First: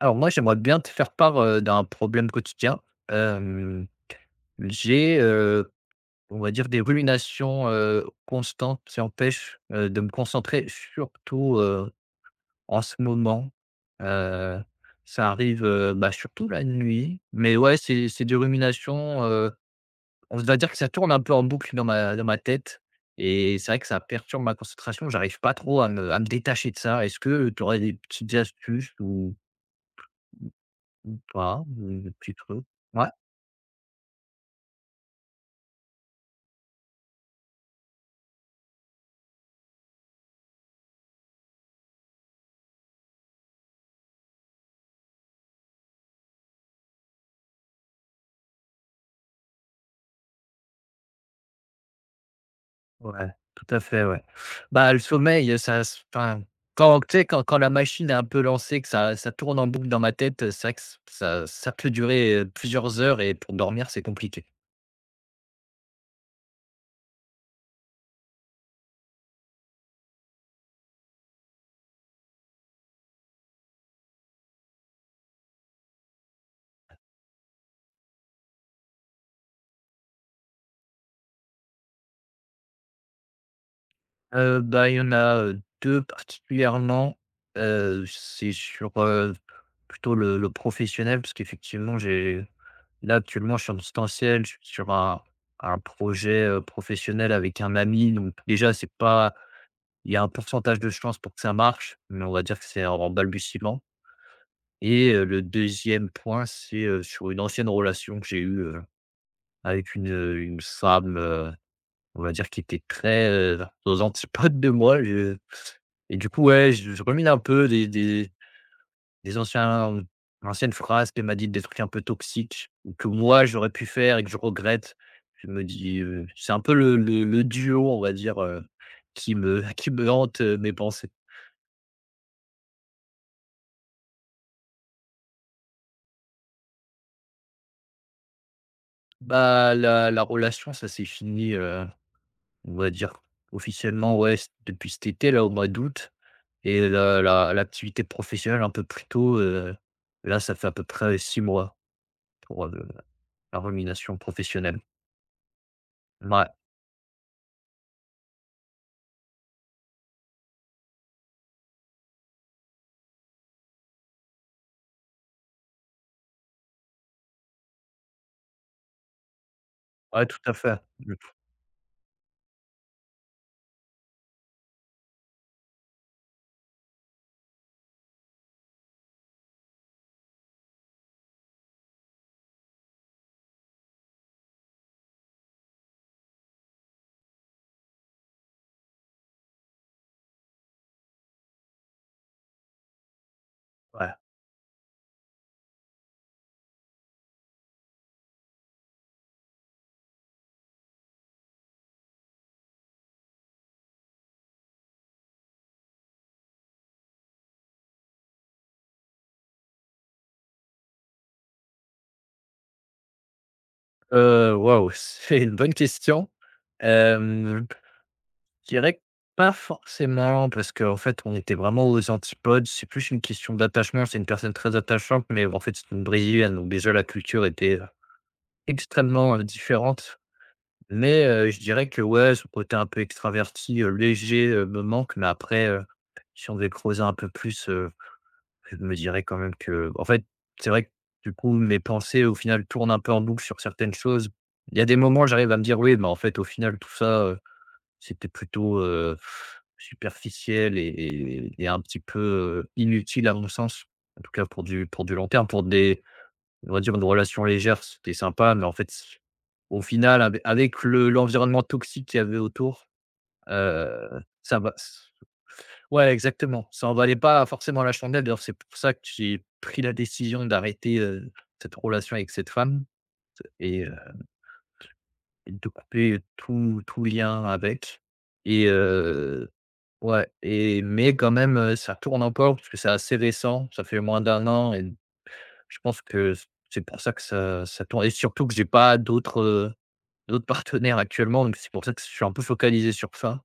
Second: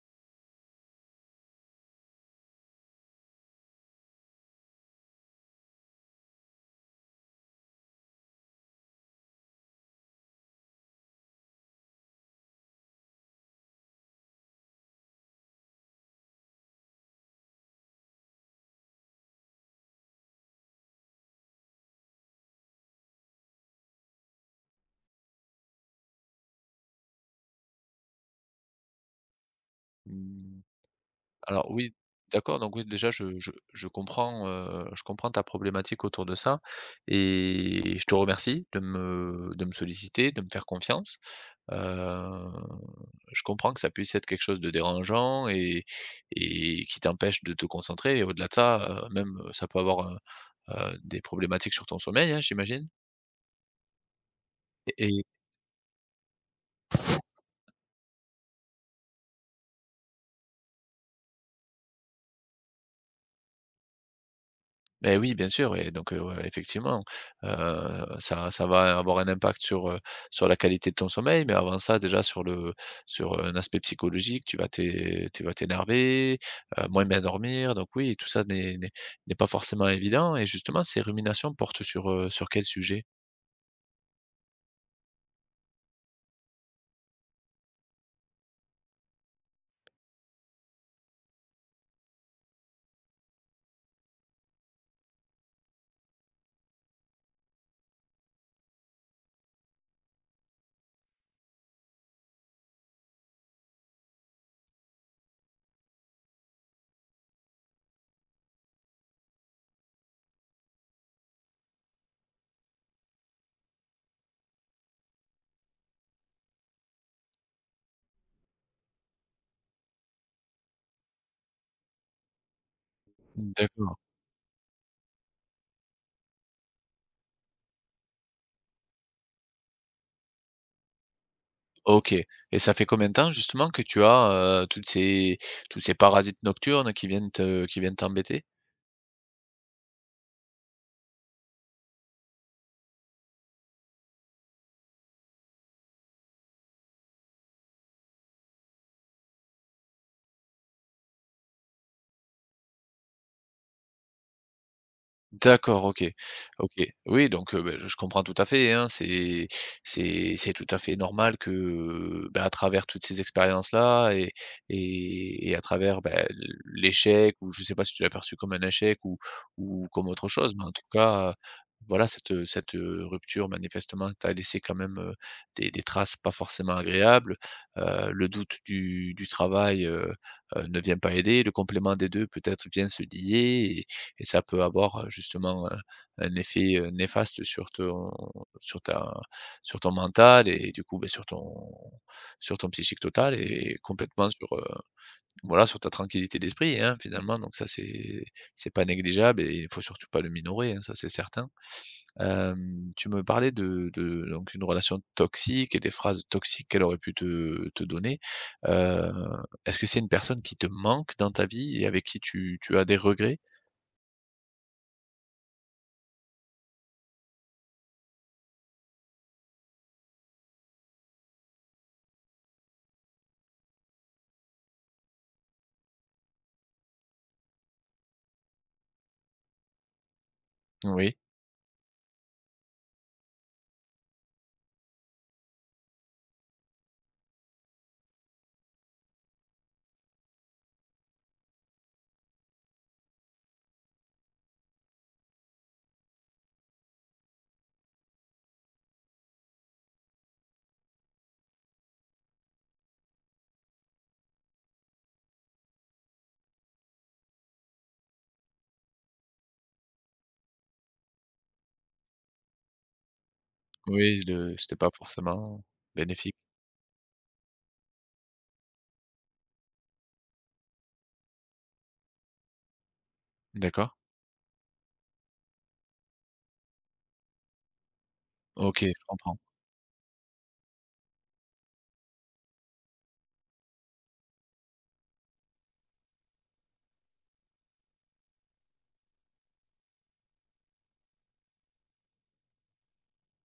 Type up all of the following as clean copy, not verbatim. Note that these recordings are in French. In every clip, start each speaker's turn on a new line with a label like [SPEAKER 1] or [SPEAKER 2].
[SPEAKER 1] Alors moi, j'aimerais bien te faire part, d'un problème quotidien. Hem, j'ai, on va dire des ruminations, constantes qui empêchent, de me concentrer, surtout, en ce moment. Heu, ça arrive, bah, surtout la nuit, mais ouais, c'est des ruminations, on va dire que ça tourne un peu en boucle dans ma tête et c'est vrai que ça perturbe ma concentration. J'arrive pas trop à me détacher de ça. Est-ce que tu aurais des petites astuces ou
[SPEAKER 2] Mmh,
[SPEAKER 1] pas?
[SPEAKER 2] alors oui,
[SPEAKER 1] Ou des petits
[SPEAKER 2] d'accord,
[SPEAKER 1] trucs?
[SPEAKER 2] donc oui,
[SPEAKER 1] Ouais.
[SPEAKER 2] déjà je comprends, je comprends ta problématique autour de ça et je te remercie de me solliciter, de me faire confiance. Heu, je comprends que ça puisse être quelque chose de dérangeant et qui t'empêche de te concentrer et au-delà de ça, même, ça peut avoir, des problématiques sur ton sommeil, hein, j'imagine?
[SPEAKER 1] Ouais, tout à fait, ouais. Bah, le
[SPEAKER 2] Et
[SPEAKER 1] sommeil, ça se enfin, quand tu sais, quand la machine est un peu lancée, que ça tourne en boucle dans ma tête, c'est vrai que ç ça ça peut durer, plusieurs heures et pour dormir, c'est compliqué.
[SPEAKER 2] Oui, bien sûr et donc ouais, effectivement, ça ça va avoir un impact sur, sur la qualité de ton sommeil, mais avant ça déjà sur le sur un aspect psychologique, tu vas t'énerver, moins bien dormir, donc oui, tout ça n'est pas forcément évident et justement ces ruminations portent sur, sur quel sujet?
[SPEAKER 1] Bah, il y en a, 2 particulièrement. C'est sur, plutôt le professionnel parce qu'effectivement, j'ai là, actuellement, je suis en distanciel, je suis sur un projet, professionnel avec un ami, donc déjà, c'est pas. Il y a un pourcentage de chance pour que ça marche, mais on va dire que c'est en balbutiement et le deuxième point, c'est, sur une ancienne relation que j'ai eue, avec une femme, on va dire qui était très, aux antipodes de moi, je et du coup, ouais, je rumine un peu des anciens anciennes phrases qu'elle m'a dites, des trucs un peu toxiques ou que moi j'aurais pu
[SPEAKER 2] D'accord,
[SPEAKER 1] faire et que je regrette. Je me dis, c'est un peu le duo, on va dire, qui me qui me hante, mes pensées.
[SPEAKER 2] OK. Et ça fait combien de temps justement que tu as, toutes ces tous ces parasites nocturnes qui viennent te qui viennent t'embêter?
[SPEAKER 1] Bah, la relation, ça s'est fini, on va dire officiellement, ouais, c depuis cet été là, au mois d'août et la la l'activité professionnelle un peu plus tôt, là, ça fait à peu près 6 mois pour, la rumination professionnelle.
[SPEAKER 2] D'accord, OK.
[SPEAKER 1] Mouais,
[SPEAKER 2] OK. Oui, donc je comprends tout à fait, hein. C'est tout à fait normal que, bah, à travers toutes ces expériences-là et à travers, bah, l'échec, ou je sais pas si tu l'as perçu comme un échec ou comme
[SPEAKER 1] ouais,
[SPEAKER 2] autre
[SPEAKER 1] tout à
[SPEAKER 2] chose, mais en
[SPEAKER 1] fait.
[SPEAKER 2] tout
[SPEAKER 1] Mmh,
[SPEAKER 2] cas, voilà, cette, rupture manifestement t'a laissé quand même, des traces pas forcément agréables. Le doute du travail, ne vient pas aider. Le complément des 2 peut-être vient se lier et ça peut avoir, justement, un effet, néfaste sur ton sur ta sur ton mental et du coup, sur ton psychique, total et
[SPEAKER 1] ouais.
[SPEAKER 2] complètement, sur, voilà, sur ta tranquillité d'esprit, hein, finalement. Donc ça, c'est pas négligeable et il faut surtout pas le minorer, hein, ça, c'est certain. Tu me parlais de donc une relation toxique et des phrases toxiques qu'elle aurait pu te donner. Heu, Est-ce que c'est une personne qui te manque dans ta vie et avec qui tu as des regrets?
[SPEAKER 1] Waouh, c'est une bonne question. Hem, je dirais que pas forcément parce qu'en fait, on était vraiment aux antipodes. C'est plus une question d'attachement. C'est une personne très attachante, mais en fait, c'est une brésilienne, donc déjà la culture était, extrêmement, différentes,
[SPEAKER 2] Oui.
[SPEAKER 1] mais je dirais que ouais, ce côté un peu extraverti, léger, me manque, mais après, si on devait creuser un peu plus, je me dirais quand même que, en fait, c'est vrai que du coup, mes pensées au final tournent un peu en boucle sur certaines choses. Il y a des moments, j'arrive à me dire: «Oui, mais en fait, au final, tout ça, c'était plutôt, superficiel et un petit peu, inutile à mon sens». En tout cas pour du long terme, pour des on va dire une relation légère, c'était sympa, mais en fait, au final, avec le l'environnement toxique qu'il y avait autour, heu,
[SPEAKER 2] Oui, de
[SPEAKER 1] ça va
[SPEAKER 2] c'était pas forcément
[SPEAKER 1] ouais,
[SPEAKER 2] bénéfique.
[SPEAKER 1] exactement, ça en valait pas forcément la chandelle. D'ailleurs, c'est pour ça que j'ai pris la décision d'arrêter, cette relation avec cette femme et
[SPEAKER 2] D'accord.
[SPEAKER 1] heu, et de couper tout lien avec et
[SPEAKER 2] OK, je comprends.
[SPEAKER 1] ouais et mais quand même, ça tourne encore parce que c'est assez récent, ça fait moins d'un an et je pense que c'est pour ça que ça tourne et surtout que j'ai pas d'autres, d'autres partenaires actuellement, donc c'est pour ça que je suis un peu focalisé sur ça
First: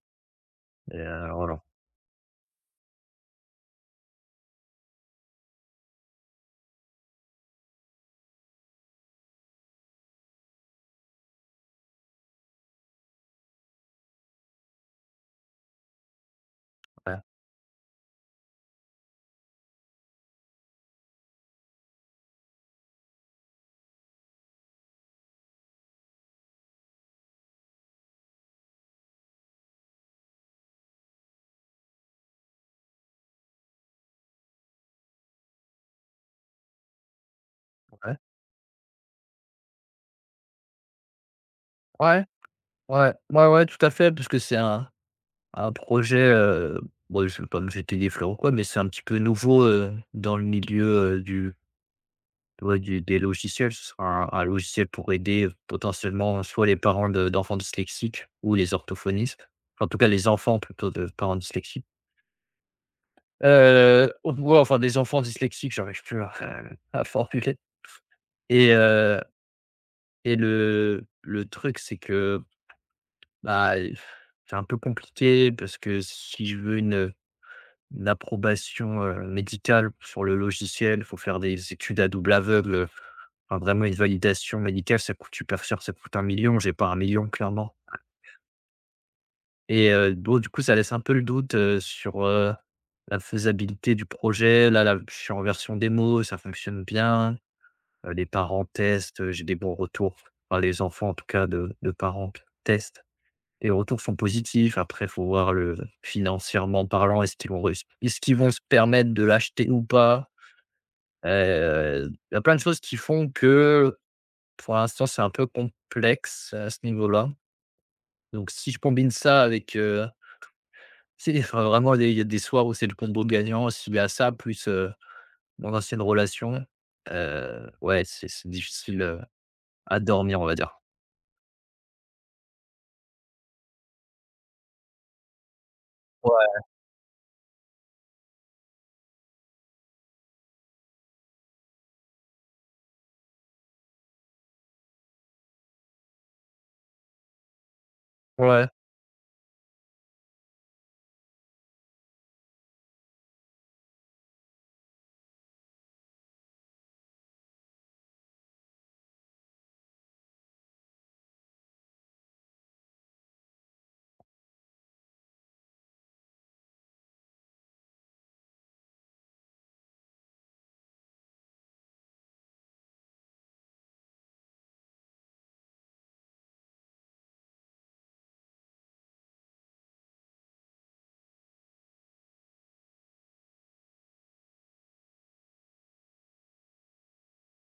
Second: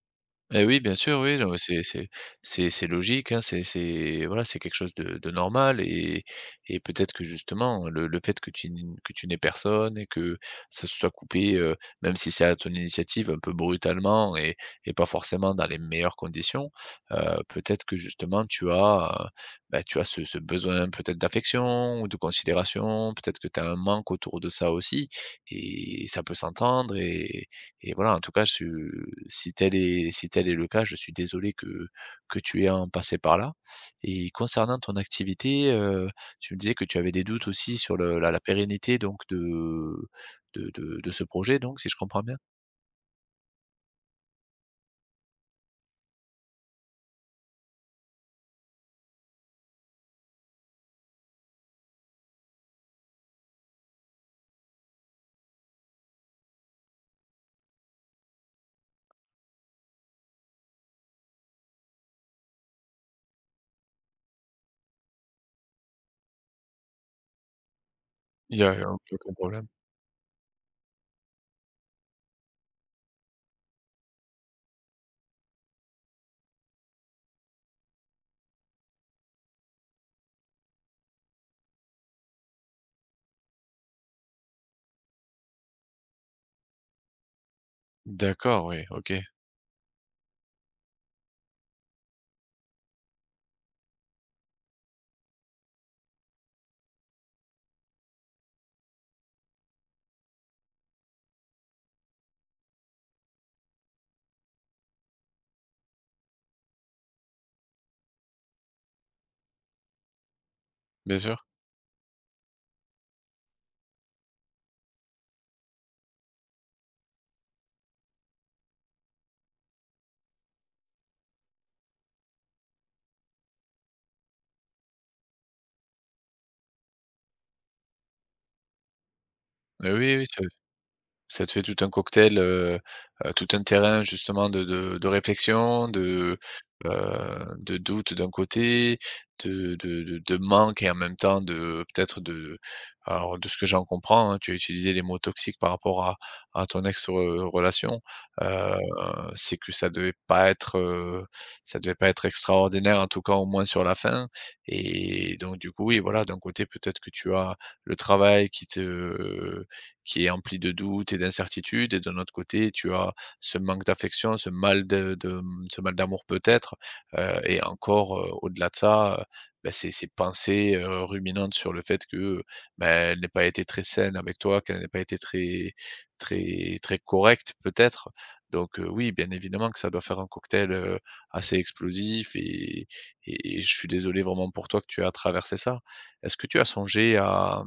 [SPEAKER 2] Et oui, bien
[SPEAKER 1] et
[SPEAKER 2] sûr, oui, non, mais
[SPEAKER 1] voilà.
[SPEAKER 2] c'est c'est logique, hein, c'est voilà, c'est quelque chose de normal et peut-être que justement, hein, le fait que tu n que tu n'aies personne et que ça se soit coupé, même si c'est à ton initiative, un peu brutalement et pas forcément dans les meilleures conditions,
[SPEAKER 1] Ouais,
[SPEAKER 2] peut-être que justement tu as, tu as ce besoin peut-être d'affection ou de considération, peut-être que tu as un manque autour de ça aussi, et ça peut s'entendre et voilà, en tout cas, je si tel est le cas, je suis désolé que tu aies à en passer par là. Et concernant ton activité, tu me disais que tu avais des doutes aussi sur
[SPEAKER 1] ouais,
[SPEAKER 2] le la la pérennité donc de ce projet, donc, si je comprends
[SPEAKER 1] ouais,
[SPEAKER 2] bien?
[SPEAKER 1] ouais, tout à fait, parce que c'est un projet, bon, je ne vais pas me jeter des fleurs ou quoi, mais c'est un petit peu nouveau, dans le milieu, heu, du ouais, du des logiciels. Ce sera un logiciel pour aider, potentiellement soit les parents de d'enfants dyslexiques ou les orthophonistes. En tout cas, les enfants plutôt de parents dyslexiques. Ou enfin des enfants dyslexiques, j'arrive plus à formuler
[SPEAKER 2] Il y
[SPEAKER 1] et
[SPEAKER 2] a
[SPEAKER 1] heu.
[SPEAKER 2] aucun problème.
[SPEAKER 1] Et le truc, c'est que, bah, c'est un peu compliqué parce que si je veux une approbation, médicale sur le logiciel, il faut faire des études à double aveugle, enfin vraiment une validation médicale, ça coûte super cher, ça coûte un million. J'ai pas un million clairement
[SPEAKER 2] D'accord, oui, OK,
[SPEAKER 1] et donc du coup, ça laisse un peu le doute, sur la faisabilité du projet. Là, je suis en version démo, ça fonctionne bien, les parents testent, j'ai des bons retours, enfin les enfants en tout cas de parents testent. Les retours sont positifs. Après, faut voir le financièrement parlant, est-ce qu'ils vont réuss est-ce qu'ils vont se permettre de l'acheter ou pas?
[SPEAKER 2] bien sûr.
[SPEAKER 1] Il y a plein de choses qui font que, pour l'instant, c'est un peu complexe à ce niveau-là. Donc si je combine ça avec, tu enfin, vraiment des il y a des soirs où c'est le combo gagnant. Si y a ça plus, mon ancienne relation, ouais, c'est difficile, à
[SPEAKER 2] Oui, oui,
[SPEAKER 1] dormir, on va dire.
[SPEAKER 2] ça te fait tout un cocktail, tout un terrain justement de réflexion,
[SPEAKER 1] Ouais,
[SPEAKER 2] de doute d'un côté, de manque et en même temps de peut-être de de ce que j'en comprends, hein, tu as utilisé les mots toxiques par rapport à ton ex relation,
[SPEAKER 1] ouais.
[SPEAKER 2] heu, c'est que ça devait pas être, ça devait pas être extraordinaire, en tout cas au moins sur la fin. Et donc du coup, oui, voilà, d'un côté peut-être que tu as le travail qui est empli de doutes et d'incertitudes. Et d'un autre côté, tu as ce manque d'affection, ce mal d'amour peut-être. Et encore, au-delà de ça, ben, ces pensées, ruminantes sur le fait que, ben, elle n'ait pas été très saine avec toi, qu'elle n'ait pas été très très correcte peut-être. Donc oui, bien évidemment que ça doit faire un cocktail assez explosif, et je suis désolé vraiment pour toi que tu as traversé ça. Est-ce que tu as songé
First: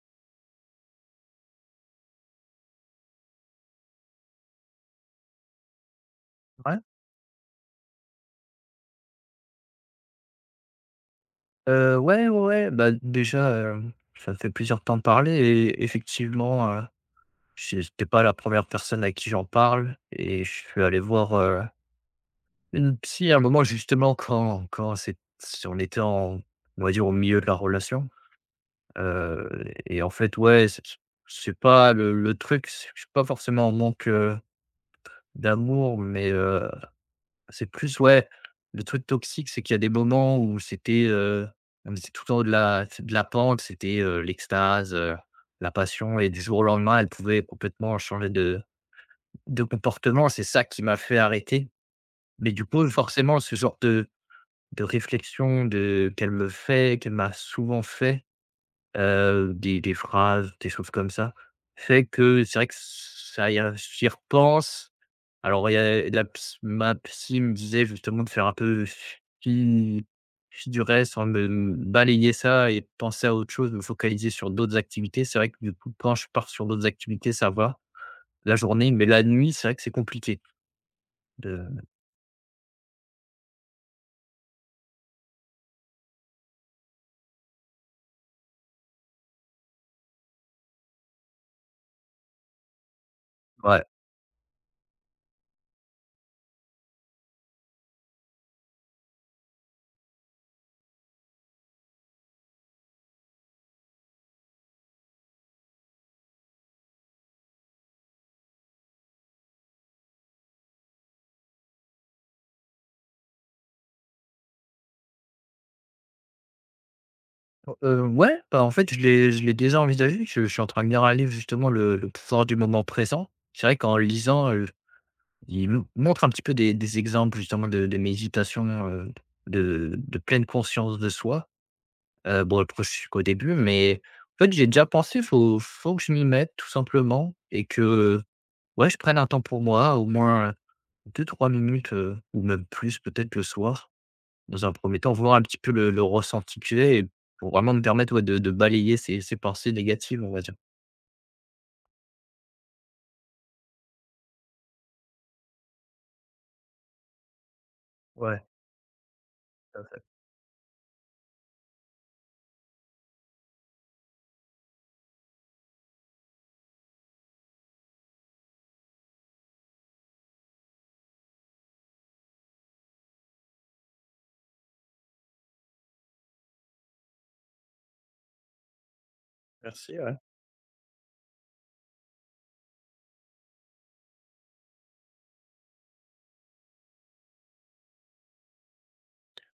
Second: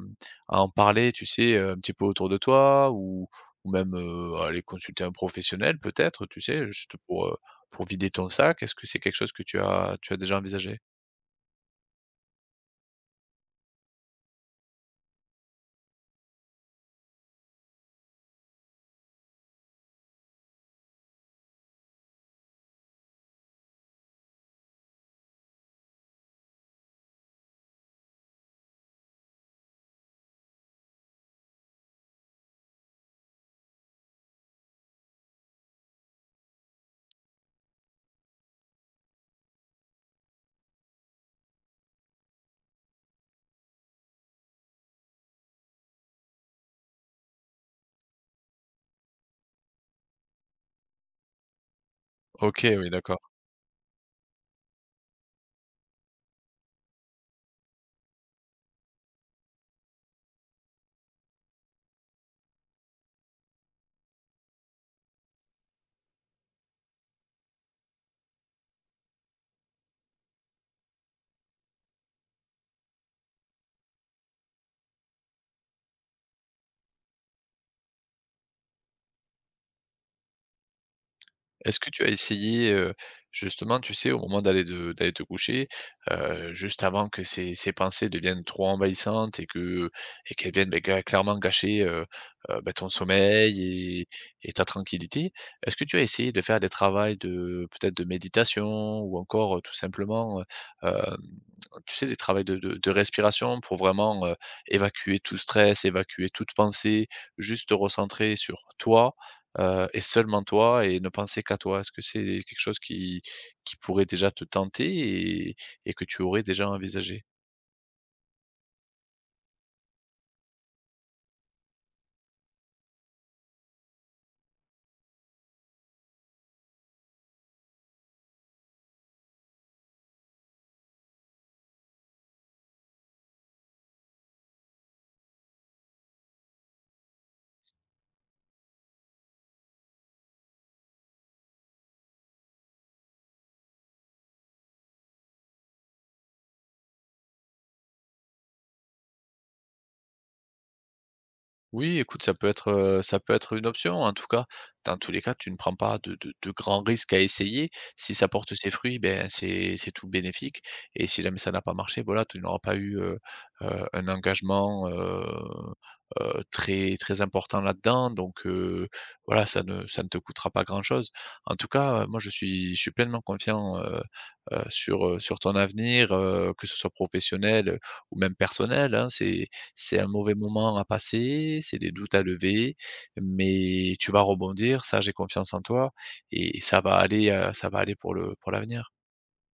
[SPEAKER 2] à en parler, tu sais, un petit peu autour de toi, ou même, aller consulter un professionnel peut-être, tu sais?
[SPEAKER 1] Ouais.
[SPEAKER 2] Juste pour vider ton sac. Est-ce que c'est quelque chose que tu as déjà envisagé?
[SPEAKER 1] Ouais, ouais, ouais, bah, déjà, ça fait plaisir de t'en parler et effectivement, j'étais pas la première personne à qui j'en parle et je suis allé voir, une psy à un moment justement quand c'est si on était en on va dire au milieu de la relation, heu et en fait, ouais, c'est pas le truc, c'est je suis pas forcément en manque, d'amour mais c'est plus ouais, le truc toxique, c'est qu'il y a des moments où c'était, on était tout le temps de la pente, c'était, l'extase, la passion et du jour au lendemain, elle pouvait complètement changer de comportement. C'est ça qui m'a fait arrêter. Mais du
[SPEAKER 2] OK,
[SPEAKER 1] coup,
[SPEAKER 2] oui, d'accord.
[SPEAKER 1] forcément, ce genre de réflexion de qu'elle me fait, qu'elle m'a souvent fait, des phrases, des choses comme ça, fait que c'est vrai que ça y a j'y repense alors il y a la ps ma psy me disait justement de faire un peu fi du reste, enfin de, mmh, balayer ça et penser à autre chose, me focaliser sur d'autres activités. C'est vrai que du coup, quand je pars sur d'autres activités, ça va, la journée, mais la nuit, c'est vrai que c'est compliqué de
[SPEAKER 2] Est-ce que tu as essayé, justement, tu sais, au moment d'aller de d'aller te coucher, juste avant que ces pensées deviennent trop envahissantes et que qu'elles viennent, beh, clairement gâcher, ton
[SPEAKER 1] ouais.
[SPEAKER 2] sommeil et ta tranquillité? Est-ce que tu as essayé de faire des travaux de peut-être de méditation, ou encore, tout simplement, tu sais, des travaux de respiration, pour vraiment, évacuer tout stress, évacuer toute pensée, juste te recentrer sur toi, et seulement toi, et ne penser qu'à toi? Est-ce que c'est quelque chose qui pourrait déjà te tenter et que tu aurais déjà envisagé?
[SPEAKER 1] Ouais, bah, en fait, je l'ai déjà envisagé. Je suis en train de lire un livre justement, le pouvoir du moment présent. C'est vrai qu'en lisant, il m montre un petit peu des exemples justement de méditation, de pleine conscience de soi. Bon après je suis qu'au début, mais en fait j'ai déjà pensé, faut que je m'y mette tout simplement et que, ouais, je prenne un temps pour moi, au moins 2 3 minutes, ou même plus peut-être le soir, dans un premier temps, voir un petit peu le ressenti que j'ai et pour vraiment me permettre, ouais, de balayer ces pensées négatives, on va dire.
[SPEAKER 2] Oui, écoute, ça peut être une option. En tout cas, dans tous les cas, tu ne prends pas de grands risques à essayer. Si ça
[SPEAKER 1] Ouais,
[SPEAKER 2] porte ses fruits, ben, c'est tout bénéfique, et si jamais ça n'a pas marché, voilà, tu n'auras pas eu, heu, un engagement, très très important là-dedans, donc voilà, ça ne te coûtera pas grand-chose. En tout cas, moi, je suis pleinement confiant, sur, sur ton avenir, que ce soit professionnel ou même personnel, hein. C'est
[SPEAKER 1] merci,
[SPEAKER 2] c'est un
[SPEAKER 1] ouais.
[SPEAKER 2] mauvais moment à passer, c'est des doutes à lever, mais tu vas rebondir, ça j'ai confiance en toi, et ça va aller pour le pour l'avenir.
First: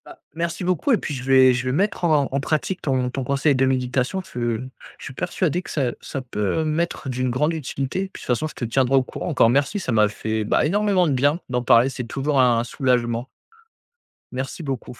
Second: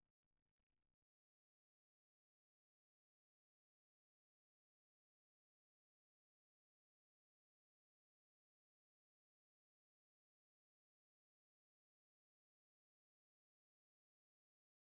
[SPEAKER 1] Bah, merci beaucoup et puis je vais mettre en pratique ton conseil de méditation. Je suis persuadé que ça peut m'être d'une grande utilité. Puis de toute façon, je te tiendrai au courant. Encore merci, ça m'a fait, bah, énormément de bien d'en parler. C'est toujours un soulagement. Merci beaucoup.